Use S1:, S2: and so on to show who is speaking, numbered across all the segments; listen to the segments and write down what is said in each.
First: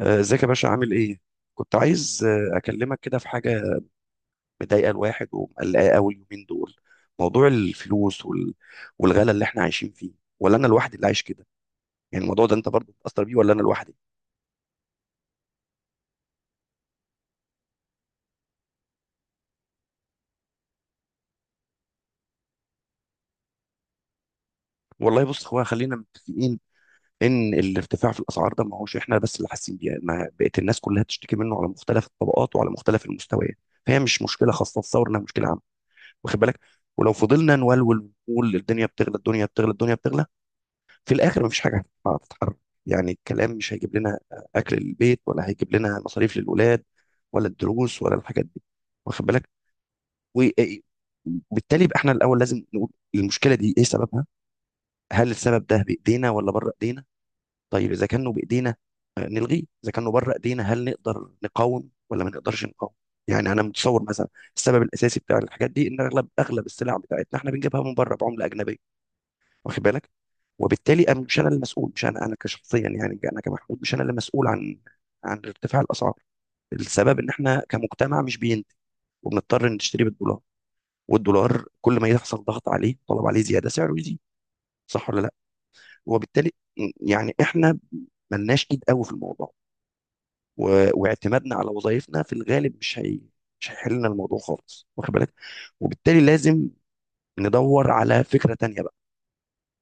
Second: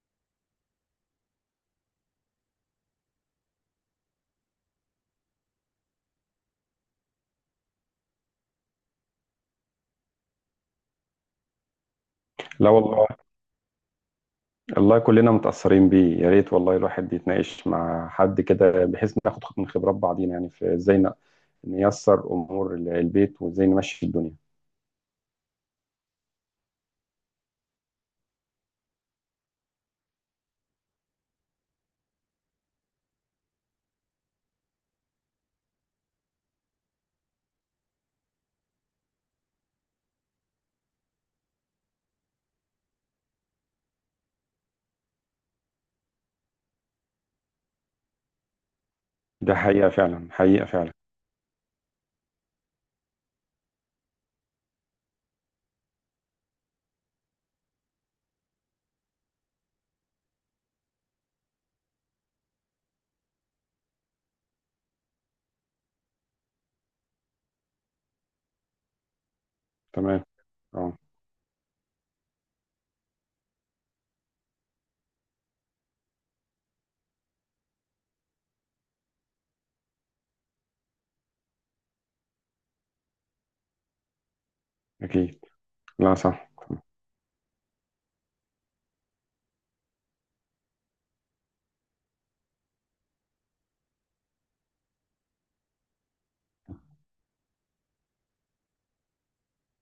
S1: آه، ازيك يا باشا عامل ايه؟ كنت عايز اكلمك كده في حاجه. مضايقه الواحد ومقلقاه قوي اليومين دول. موضوع الفلوس والغلا اللي احنا عايشين فيه، ولا انا لوحدي اللي عايش كده؟ يعني الموضوع ده انت
S2: لا
S1: برضه
S2: والله.
S1: بتأثر بيه ولا انا لوحدي؟
S2: الله كلنا متأثرين بيه، يا ريت والله الواحد يتناقش مع حد كده بحيث ناخد من خبرات بعضينا، يعني في ازاي نيسر امور البيت وازاي نمشي الدنيا.
S1: والله بص، هو خلينا متفقين ان الارتفاع في الاسعار ده ما هوش احنا بس اللي حاسين بيه، ما بقت الناس كلها بتشتكي منه على مختلف الطبقات وعلى مختلف المستويات. فهي مش مشكله خاصه، تصور انها مشكله عامه. واخد بالك؟ ولو فضلنا نولول ونقول الدنيا بتغلى الدنيا بتغلى الدنيا بتغلى، في الاخر مفيش حاجه هتتحرك. يعني الكلام مش هيجيب لنا اكل للبيت، ولا هيجيب لنا مصاريف للولاد، ولا الدروس، ولا الحاجات دي. واخد بالك؟
S2: ده حقيقة فعلا، حقيقة فعلا.
S1: وبالتالي يبقى احنا الاول لازم نقول المشكله دي ايه سببها. هل السبب ده بايدينا ولا بره ايدينا؟ طيب اذا كانه بايدينا نلغيه، اذا كانه بره ايدينا هل نقدر نقاوم ولا ما نقدرش نقاوم؟ يعني انا متصور مثلا السبب الاساسي بتاع الحاجات دي ان اغلب السلع بتاعتنا احنا بنجيبها من بره بعمله اجنبيه. واخد بالك؟
S2: تمام. اه،
S1: وبالتالي مش انا المسؤول، مش انا كشخصيا، يعني انا كمحمود مش انا اللي مسؤول عن عن ارتفاع الاسعار. السبب ان احنا كمجتمع مش بينتج، وبنضطر نشتري بالدولار، والدولار كل ما يحصل ضغط عليه طلب عليه زياده سعره يزيد. صح ولا لا؟
S2: اكيد. لا، صح.
S1: وبالتالي يعني احنا ملناش ايد قوي في الموضوع و... واعتمادنا على وظائفنا في الغالب مش هيحل لنا الموضوع خالص. واخد بالك؟ وبالتالي لازم ندور على فكره تانيه.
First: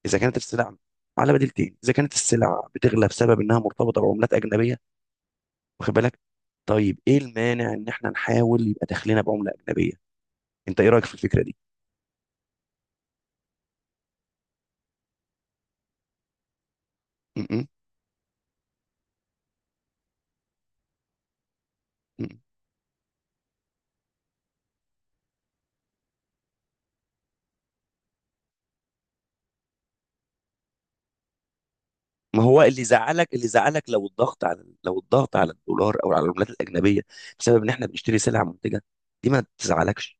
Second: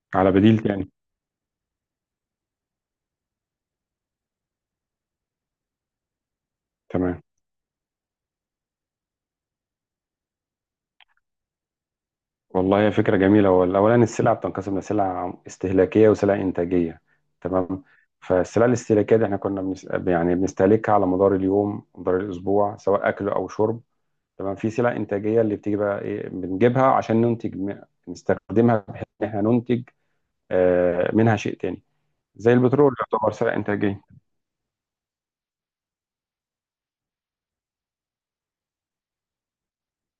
S1: اذا
S2: على
S1: كانت
S2: بديل
S1: السلع
S2: تاني.
S1: على بديلتين، اذا كانت السلع بتغلى بسبب انها مرتبطه بعملات اجنبيه، واخد بالك، طيب ايه
S2: تمام.
S1: المانع ان احنا نحاول يبقى دخلنا بعمله اجنبيه؟ انت ايه رايك في الفكره دي؟
S2: والله هي فكرة جميلة، هو الأولاني السلع بتنقسم لسلع استهلاكية وسلع إنتاجية.
S1: م- م-
S2: تمام. فالسلع الاستهلاكية دي احنا يعني بنستهلكها على مدار اليوم، مدار
S1: م.
S2: الأسبوع، سواء أكل أو شرب. تمام. في سلع انتاجيه اللي بتيجي بقى ايه، بنجيبها عشان ننتج، نستخدمها بحيث ان احنا ننتج منها شيء تاني.
S1: ما
S2: زي
S1: هو اللي
S2: البترول يعتبر
S1: زعلك،
S2: سلع انتاجيه.
S1: لو الضغط على الدولار او على العملات الاجنبيه بسبب ان احنا بنشتري سلع منتجه، دي ما تزعلكش.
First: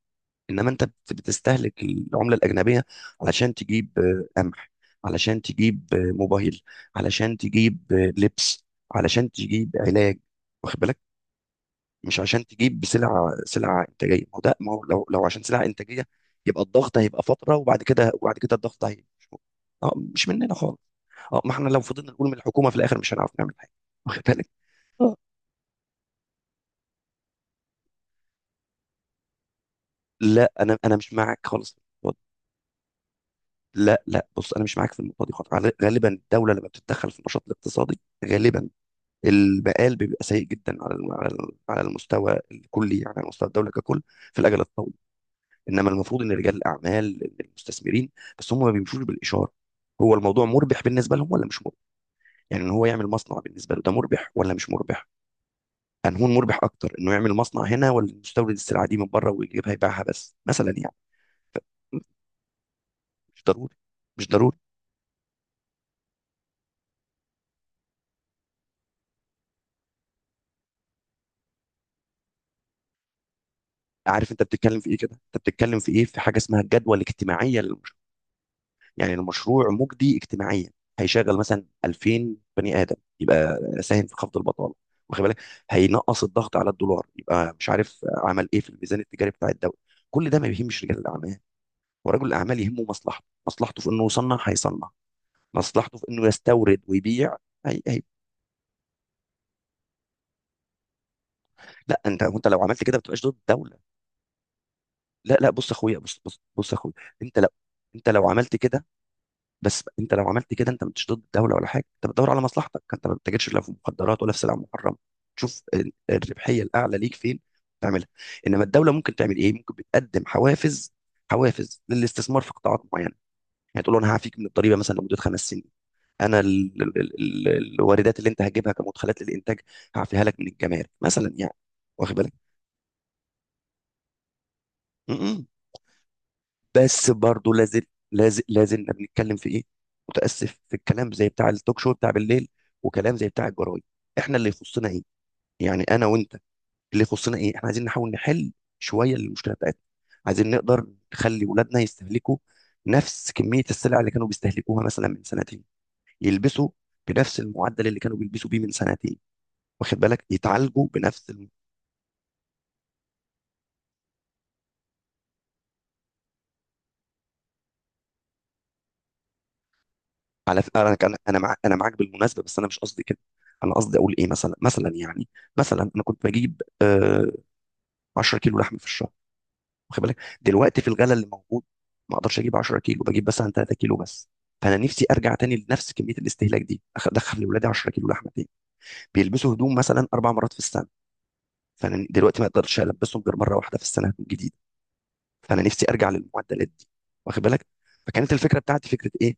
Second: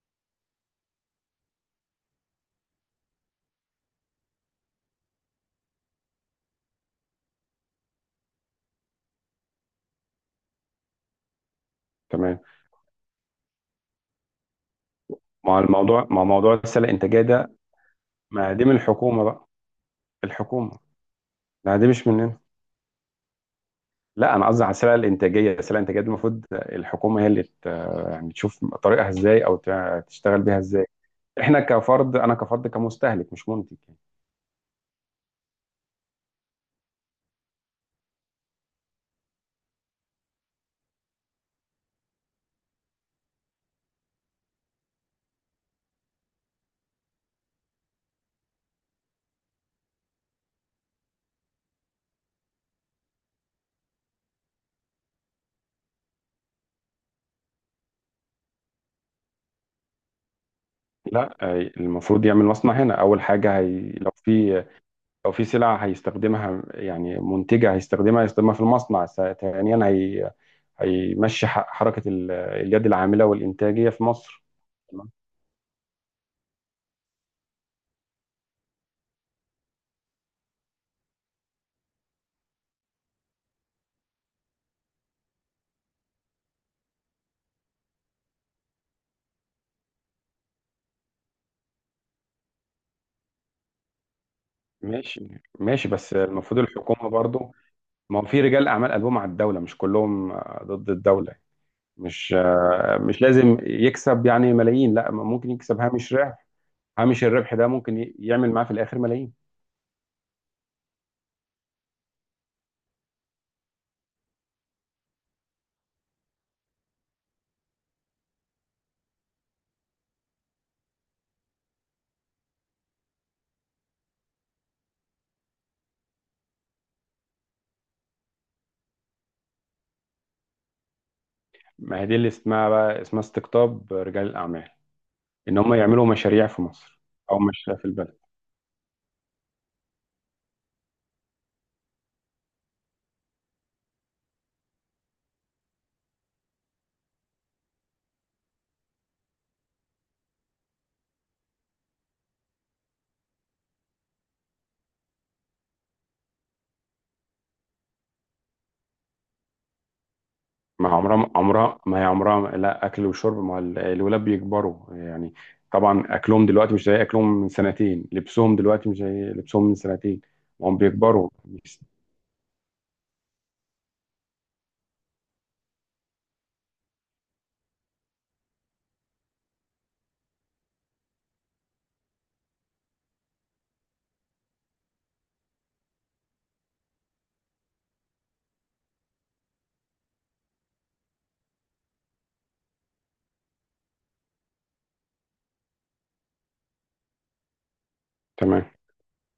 S1: انما انت بتستهلك العمله الاجنبيه علشان تجيب قمح، علشان تجيب موبايل، علشان تجيب لبس، علشان تجيب علاج، واخد بالك؟ مش
S2: تمام
S1: عشان تجيب سلعه انتاجيه. ما هو ده ما هو لو لو عشان
S2: مع
S1: سلعه انتاجيه
S2: الموضوع مع موضوع
S1: يبقى
S2: السلع
S1: الضغط
S2: الانتاجيه
S1: هيبقى
S2: ده.
S1: فتره، وبعد كده وبعد
S2: ما
S1: كده
S2: دي من
S1: الضغط هيبقى
S2: الحكومه
S1: مش موجود.
S2: بقى.
S1: اه، مش مننا خالص.
S2: الحكومه.
S1: اه، ما احنا
S2: لا،
S1: لو
S2: دي مش
S1: فضلنا نقول من
S2: مننا.
S1: الحكومه في الاخر مش هنعرف نعمل حاجه، واخد
S2: لا، انا
S1: بالك.
S2: قصدي على السلع
S1: آه.
S2: الانتاجيه، السلع الانتاجيه دي المفروض الحكومه هي اللي يعني تشوف طريقها ازاي او تشتغل
S1: لا،
S2: بيها
S1: انا
S2: ازاي.
S1: انا مش معاك
S2: احنا
S1: خالص.
S2: كفرد، انا كفرد كمستهلك مش منتج يعني.
S1: لا لا، بص انا مش معاك في النقطه دي خالص. غالبا الدوله لما بتتدخل في النشاط الاقتصادي غالبا المقال بيبقى سيء جدا على المستوى الكلي، يعني على مستوى الدوله ككل في الاجل الطويل. انما المفروض ان رجال الاعمال، إن المستثمرين، بس هم ما بيمشوش بالاشاره. هو الموضوع مربح بالنسبه لهم ولا مش مربح؟ يعني ان هو يعمل مصنع بالنسبه له ده مربح ولا مش مربح؟ انهون مربح اكتر، انه يعمل مصنع هنا ولا يستورد السلعه دي من بره ويجيبها يبيعها بس مثلا يعني.
S2: لا، المفروض يعمل مصنع هنا اول
S1: مش
S2: حاجه،
S1: ضروري،
S2: هي لو
S1: مش ضروري.
S2: في، لو في سلعة هيستخدمها، يعني منتجة هيستخدمها في المصنع، ثانيا هي هيمشي حركة اليد العاملة والإنتاجية في
S1: عارف انت
S2: مصر.
S1: بتتكلم في ايه كده؟
S2: تمام.
S1: انت بتتكلم في ايه في حاجه اسمها الجدوى الاجتماعيه للمشروع، يعني المشروع مجدي اجتماعيا، هيشغل مثلا 2000 بني ادم، يبقى ساهم في خفض البطاله، واخد بالك، هينقص الضغط على الدولار، يبقى مش عارف عمل ايه في الميزان التجاري بتاع الدوله. كل ده ما يهمش رجال الاعمال. ورجل الاعمال يهمه مصلحته، مصلحته في انه يصنع هيصنع،
S2: ماشي. ماشي
S1: مصلحته في
S2: بس
S1: انه
S2: المفروض
S1: يستورد
S2: الحكومة
S1: ويبيع.
S2: برضو.
S1: هي هي.
S2: ما هو في رجال أعمال قلبهم على الدولة، مش كلهم ضد الدولة.
S1: لا، انت
S2: مش،
S1: انت لو عملت كده ما
S2: مش
S1: بتبقاش ضد
S2: لازم
S1: الدوله.
S2: يكسب يعني ملايين، لا
S1: لا لا،
S2: ممكن
S1: بص يا
S2: يكسب
S1: اخويا،
S2: هامش
S1: بص
S2: ربح.
S1: بص بص يا اخويا.
S2: هامش
S1: انت لو
S2: الربح ده ممكن
S1: انت لو
S2: يعمل
S1: عملت
S2: معاه في
S1: كده،
S2: الآخر ملايين.
S1: بس انت لو عملت كده انت مش ضد الدوله ولا حاجه، انت بتدور على مصلحتك، انت ما بتتاجرش لا في مخدرات ولا في سلع محرمه، تشوف الربحيه الاعلى ليك فين، تعملها. انما الدوله ممكن تعمل ايه؟ ممكن بتقدم حوافز، حوافز للاستثمار في قطاعات معينه. يعني تقول له انا هعفيك من الضريبه مثلا لمده 5 سنين، انا الواردات اللي انت هتجيبها كمدخلات للانتاج هعفيها لك من الجمارك مثلا يعني.
S2: ما هي
S1: واخد
S2: دي اللي
S1: بالك؟
S2: اسمها استقطاب رجال الأعمال،
S1: م- م.
S2: إن هم يعملوا مشاريع في مصر
S1: بس
S2: أو
S1: برضه
S2: مشاريع
S1: لازل
S2: في البلد.
S1: لازل لازلنا بنتكلم في ايه؟ متاسف، في الكلام زي بتاع التوك شو بتاع بالليل، وكلام زي بتاع الجرايد. احنا اللي يخصنا ايه؟ يعني انا وانت اللي يخصنا ايه؟ احنا عايزين نحاول نحل شويه المشكله بتاعتنا. عايزين نقدر نخلي اولادنا يستهلكوا نفس كميه السلع اللي كانوا بيستهلكوها مثلا من سنتين، يلبسوا بنفس المعدل اللي كانوا بيلبسوا بيه من سنتين، واخد بالك، يتعالجوا
S2: ما عمرها،
S1: بنفس.
S2: عمرها ما هي عمرها لا. اكل وشرب، ما الولاد بيكبروا يعني. طبعا اكلهم دلوقتي مش زي اكلهم من سنتين، لبسهم دلوقتي مش زي لبسهم من سنتين. هم
S1: انا كان
S2: بيكبروا.
S1: انا معاك بالمناسبه، بس انا مش قصدي كده. انا قصدي اقول ايه، مثلا يعني، مثلا انا كنت بجيب 10 كيلو لحمه في الشهر، واخد بالك، دلوقتي في الغلا اللي موجود ما اقدرش اجيب 10 كيلو، بجيب مثلا 3 كيلو بس. فانا نفسي ارجع تاني لنفس كميه الاستهلاك دي، ادخل لاولادي 10 كيلو لحمه تاني. بيلبسوا هدوم مثلا 4 مرات في السنه، فانا دلوقتي ما اقدرش البسهم غير مره واحده في السنه هدوم جديده. فانا نفسي ارجع للمعدلات دي، واخد بالك. فكانت الفكره
S2: تمام.
S1: بتاعتي فكره ايه؟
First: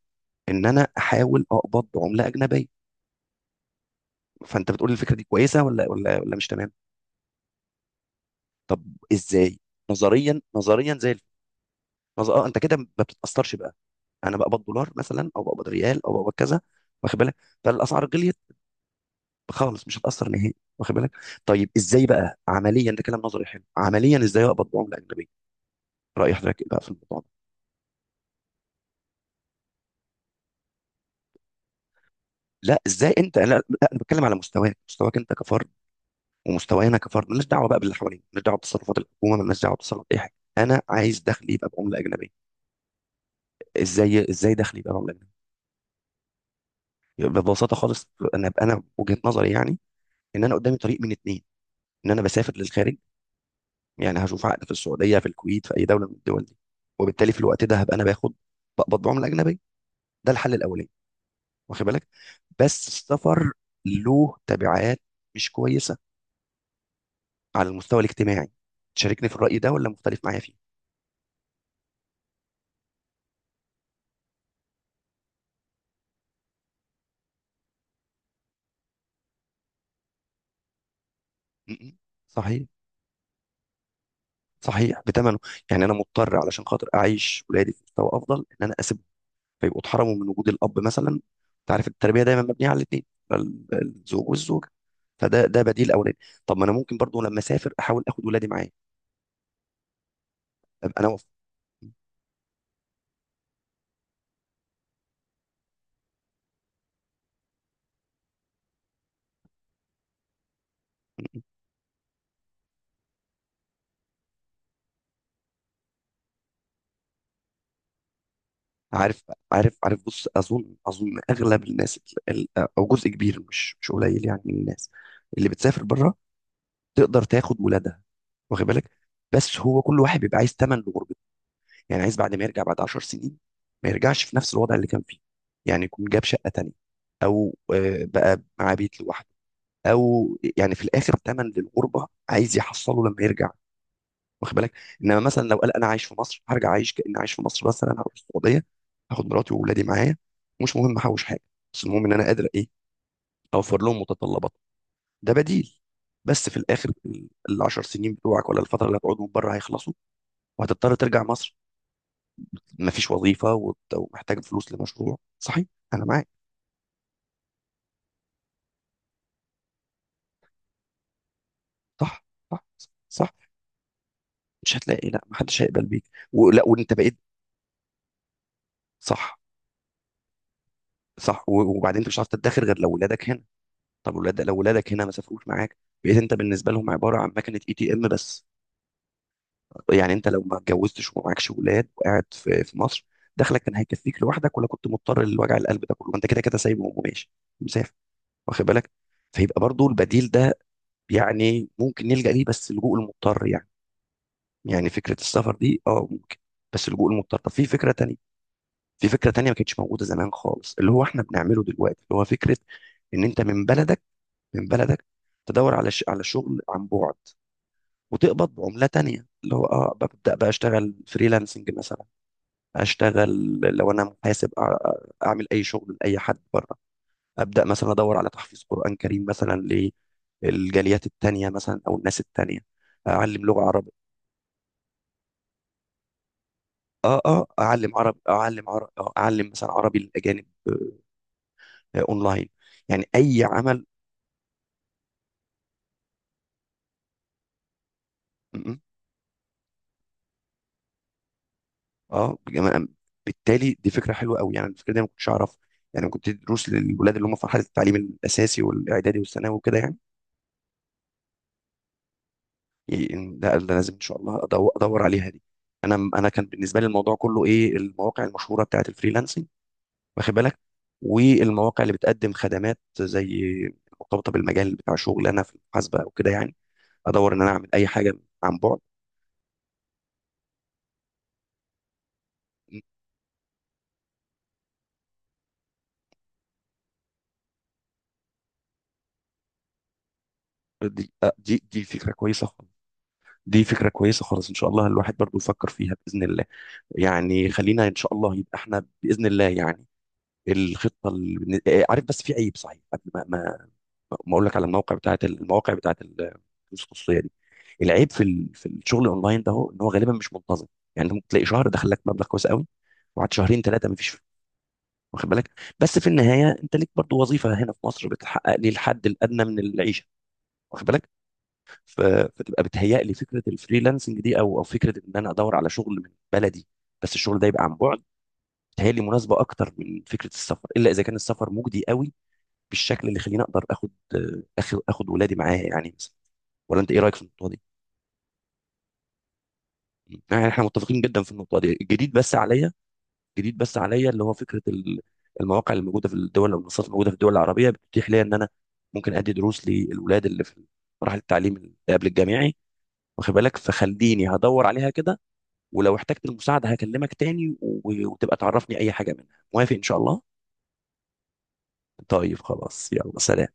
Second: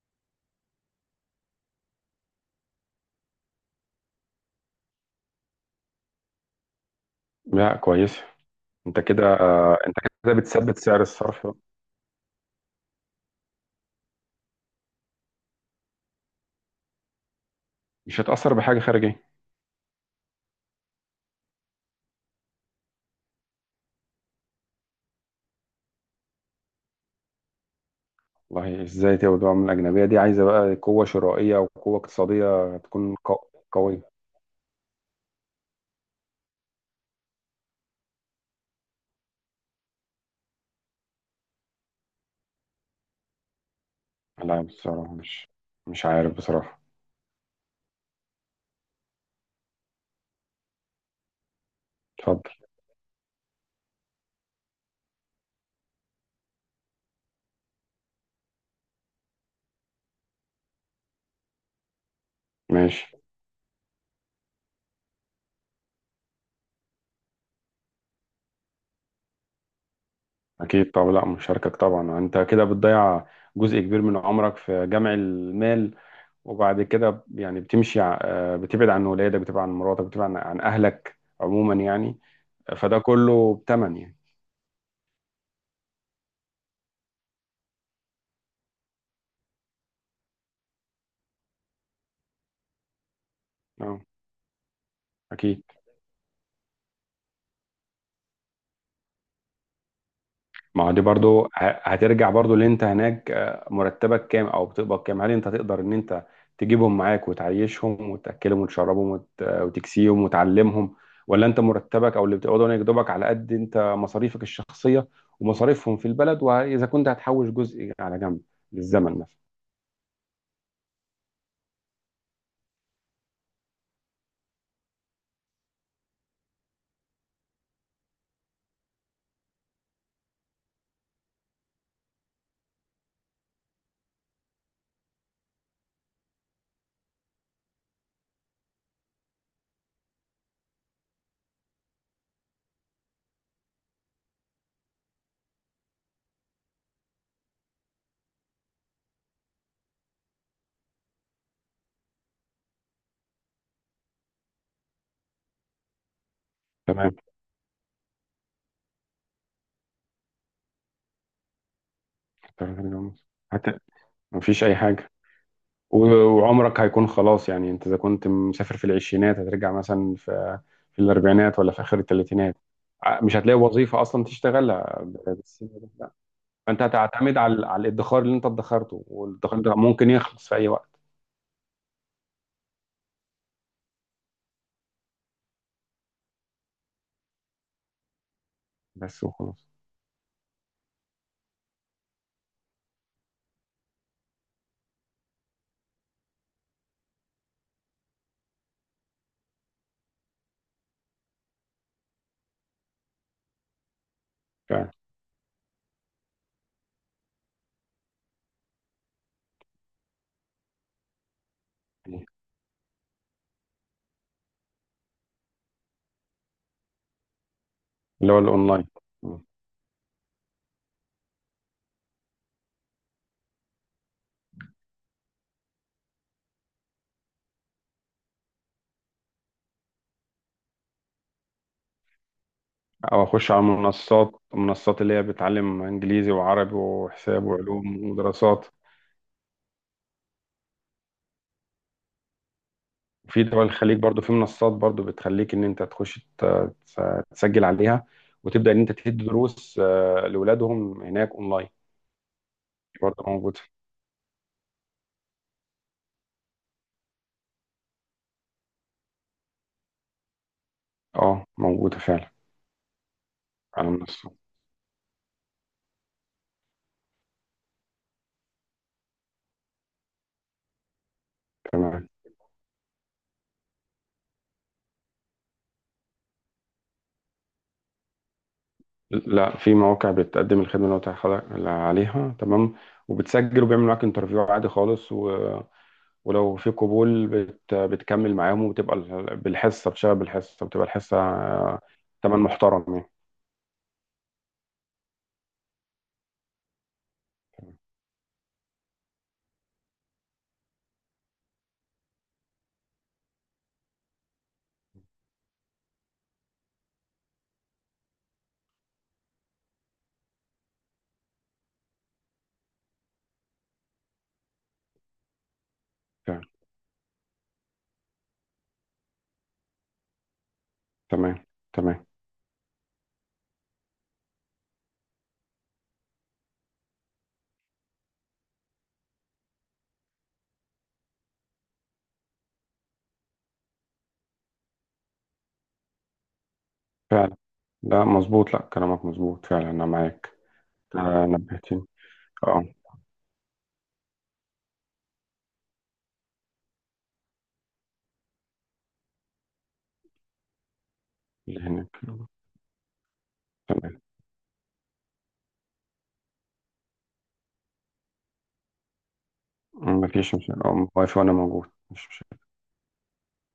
S1: ان انا احاول اقبض بعمله اجنبيه. فانت بتقول الفكره دي كويسه ولا مش تمام؟
S2: لا، كويس.
S1: طب ازاي؟
S2: انت كده
S1: نظريا
S2: بتثبت
S1: نظريا
S2: سعر
S1: زي الف-
S2: الصرف،
S1: نظ... اه انت كده ما بتتاثرش بقى. انا بقبض دولار مثلا، او بقبض ريال، او بقبض كذا. واخد بالك؟ فالاسعار
S2: مش
S1: غليت،
S2: هتأثر بحاجة خارجية.
S1: خالص مش هتاثر نهائي، واخد بالك. طيب ازاي بقى عمليا؟ ده كلام نظري حلو، عمليا ازاي اقبض بعمله اجنبيه؟ راي حضرتك إيه بقى في الموضوع ده؟
S2: والله، ازاي تبقى من الأجنبية دي؟ عايزة بقى قوة شرائية وقوة اقتصادية،
S1: لا ازاي
S2: تكون
S1: انت، لا، لا. انا
S2: قوية.
S1: بتكلم على مستواك، مستواك انت كفرد، ومستوانا كفرد. مالناش دعوه بقى باللي حوالينا، مالناش دعوه بتصرفات الحكومه، مالناش دعوه بتصرفات اي حاجه. انا عايز دخلي يبقى بعمله اجنبيه. ازاي ازاي
S2: لا
S1: دخلي يبقى بعمله
S2: بصراحة،
S1: أجنبية؟
S2: مش عارف بصراحة.
S1: ببساطه خالص. انا وجهه نظري يعني ان انا قدامي طريق من اتنين. ان انا
S2: اتفضل.
S1: بسافر للخارج، يعني هشوف عقد في السعوديه، في الكويت، في اي دوله من الدول دي، وبالتالي في الوقت ده هبقى انا باخد، بقبض بعمله اجنبيه. ده الحل الاولاني، واخد بالك. بس
S2: ماشي.
S1: السفر له تبعات مش كويسه على المستوى الاجتماعي. تشاركني في الراي ده ولا مختلف معايا فيه؟
S2: أكيد طبعا، لا مشاركك طبعا. أنت كده بتضيع جزء كبير من عمرك في جمع المال، وبعد كده يعني بتمشي ع- آه، بتبعد عن ولادك، بتبعد عن مراتك، بتبعد عن أهلك
S1: م-
S2: عموما
S1: م.
S2: يعني.
S1: صحيح.
S2: فده كله بتمن يعني.
S1: صحيح، بتمنه، يعني انا مضطر علشان خاطر اعيش ولادي في مستوى افضل ان انا اسيب، فيبقوا اتحرموا من وجود الاب مثلا. انت عارف التربيه دايما مبنيه على الاثنين،
S2: أه.
S1: الزوج والزوجه. فده ده
S2: أكيد.
S1: بديل اولاني. طب ما انا ممكن برضو لما اسافر احاول اخد ولادي معايا،
S2: ما هو
S1: ابقى
S2: دي
S1: انا
S2: برضو هترجع برضو. اللي انت هناك مرتبك كام او بتقبض كام؟ هل انت تقدر ان انت تجيبهم معاك وتعيشهم وتاكلهم وتشربهم وتكسيهم وتعلمهم؟ ولا انت مرتبك او اللي بتقبضه هناك دوبك على قد انت مصاريفك الشخصيه ومصاريفهم في البلد؟ واذا كنت هتحوش جزء على جنب للزمن
S1: عارف
S2: مثلا.
S1: عارف عارف بص، اظن اغلب الناس، ال- او جزء كبير مش قليل يعني من الناس اللي بتسافر بره، تقدر تاخد ولادها، واخد بالك. بس هو كل واحد بيبقى عايز ثمن لغربته. يعني عايز بعد ما يرجع بعد 10 سنين ما يرجعش في نفس الوضع اللي كان فيه، يعني يكون جاب شقة تانية، او بقى معاه بيت لوحده، او يعني في الاخر ثمن للغربة عايز يحصله لما يرجع. واخد بالك؟ انما مثلا لو قال انا عايش في مصر هرجع اعيش كاني عايش في مصر، بس انا هروح السعودية هاخد مراتي واولادي معايا، مش مهم احوش حاجة، بس المهم ان انا قادر ايه، اوفر لهم متطلبات. ده بديل. بس في الاخر ال 10 سنين بتوعك ولا الفتره اللي هتقعدهم بره هيخلصوا، وهتضطر ترجع مصر. ما فيش
S2: تمام.
S1: وظيفه،
S2: هت...
S1: ومحتاج
S2: مفيش
S1: فلوس
S2: اي حاجه.
S1: لمشروع، صحيح، انا
S2: و-
S1: معاك.
S2: وعمرك هيكون خلاص يعني. انت اذا كنت مسافر في العشرينات، هترجع مثلا في الاربعينات ولا في اخر
S1: صح،
S2: الثلاثينات.
S1: صح،
S2: مش
S1: صح،
S2: هتلاقي وظيفه اصلا
S1: مش
S2: تشتغلها
S1: هتلاقي، لا، ما حدش
S2: بالسن
S1: هيقبل
S2: ده،
S1: بيك
S2: لا.
S1: ولا
S2: فانت
S1: وانت بقيت.
S2: هتعتمد على الادخار اللي انت ادخرته،
S1: صح،
S2: والادخار ده ممكن يخلص في اي وقت.
S1: صح، وبعدين انت مش هتعرف تدخر غير لو ولادك هنا. طب لو ولادك هنا ما سافروش معاك، بقيت انت بالنسبه لهم عباره عن مكنه ATM بس.
S2: بس وخلاص.
S1: يعني انت لو ما اتجوزتش وما معكش ولاد وقاعد في مصر، دخلك كان هيكفيك لوحدك ولا كنت مضطر لوجع القلب ده كله، وانت كده كده سايبهم وماشي مسافر، واخد بالك؟ فيبقى برضو البديل ده يعني ممكن نلجأ ليه بس لجوء المضطر. يعني يعني
S2: فعلا.
S1: فكرة السفر دي اه ممكن، بس اللجوء المضطر. طب في فكرة تانية، في فكرة تانية ما كانتش موجودة زمان خالص، اللي هو احنا بنعمله دلوقتي، اللي هو فكرة ان انت من بلدك، من بلدك تدور على شغل عن بعد
S2: اللي هو
S1: وتقبض بعملة
S2: الاونلاين.
S1: تانية،
S2: مم.
S1: اللي هو ببدأ بقى اشتغل فريلانسنج مثلا. اشتغل لو انا محاسب، اعمل اي شغل لاي حد بره. ابدأ مثلا ادور على تحفيظ قرآن كريم مثلا للجاليات التانية مثلا او الناس التانية.
S2: او
S1: اعلم
S2: اخش
S1: لغة
S2: على
S1: عربية.
S2: منصات اللي هي بتعلم انجليزي وعربي وحساب
S1: اه اعلم
S2: وعلوم
S1: عربي،
S2: ودراسات.
S1: اعلم عربي، اعلم مثلا عربي للاجانب، اونلاين، يعني
S2: في
S1: اي
S2: دول
S1: عمل.
S2: الخليج برضو في منصات برضو بتخليك ان انت تخش تس- تسجل عليها،
S1: م-
S2: وتبدا
S1: م.
S2: ان انت تدي دروس لاولادهم هناك اونلاين.
S1: اه بجم-
S2: برضو موجوده.
S1: بالتالي دي فكره حلوه قوي، يعني الفكره دي أنا ما كنتش اعرفها، يعني كنت دروس للولاد اللي هم في مرحله التعليم الاساسي والاعدادي والثانوي وكده يعني.
S2: اه، موجوده فعلا.
S1: ده ده
S2: على
S1: لازم ان شاء
S2: منصات.
S1: الله ادور عليها دي. انا كان بالنسبه لي الموضوع كله ايه؟ المواقع المشهوره بتاعت الفريلانسنج، واخد بالك، والمواقع اللي
S2: تمام.
S1: بتقدم خدمات زي، مرتبطه بالمجال بتاع شغل انا في المحاسبه او كده يعني، ادور ان انا اعمل اي حاجه عن بعد.
S2: لا، في مواقع بتقدم الخدمه اللي قلت لحضرتك عليها، تمام. وبتسجل وبيعمل معاك انترفيو عادي خالص، ولو في قبول بتكمل معاهم وبتبقى بالحصه. بتشتغل بالحصه، بتبقى
S1: دي
S2: الحصه
S1: آه، دي دي فكره
S2: تمن
S1: كويسه خالص.
S2: محترم يعني.
S1: دي فكره كويسه خالص، ان شاء الله الواحد برضو يفكر فيها باذن الله. يعني خلينا ان شاء الله يبقى احنا باذن الله يعني الخطه اللي... بن- آه، عارف، بس في عيب صحيح قبل ما ما اقول لك على الموقع بتاعت المواقع بتاعت الدروس الخصوصيه دي. العيب في الشغل اونلاين ده هو ان هو غالبا مش منتظم. يعني انت ممكن تلاقي شهر دخل لك مبلغ كويس قوي، وبعد شهرين ثلاثه ما فيش، واخد بالك. بس في
S2: فعلا.
S1: النهايه انت ليك برضو وظيفه هنا في مصر بتحقق لي الحد الادنى من العيشه، واخد بالك.
S2: تمام.
S1: ف-
S2: تمام.
S1: فتبقى بتهيأ لي فكره الفريلانسنج دي، او او فكره ان انا ادور على شغل من بلدي بس الشغل ده يبقى عن بعد، بتهيأ لي مناسبه اكتر من فكره السفر، الا اذا كان السفر مجدي قوي بالشكل اللي يخليني اقدر اخد اخد اخد ولادي معايا يعني مثلا. ولا انت ايه رايك في
S2: فعلا.
S1: النقطه دي؟
S2: لا، مظبوط، لا كلامك مظبوط فعلا، انا معاك.
S1: يعني احنا متفقين جدا في النقطه دي.
S2: نبهتني.
S1: الجديد بس
S2: اه.
S1: عليا، الجديد بس عليا اللي هو فكره المواقع اللي موجوده في الدول او المنصات الموجوده في الدول العربيه بتتيح ليا ان انا ممكن ادي دروس للولاد اللي في مراحل التعليم
S2: اللي
S1: اللي
S2: هناك.
S1: قبل الجامعي، واخد بالك.
S2: تمام.
S1: فخليني هدور عليها كده، ولو احتجت المساعدة هكلمك تاني، وتبقى تعرفني أي حاجة منها. موافق إن شاء الله؟
S2: مفيش مشكلة، واقف وانا موجود، مش
S1: طيب
S2: مشكلة.
S1: خلاص، يلا سلام.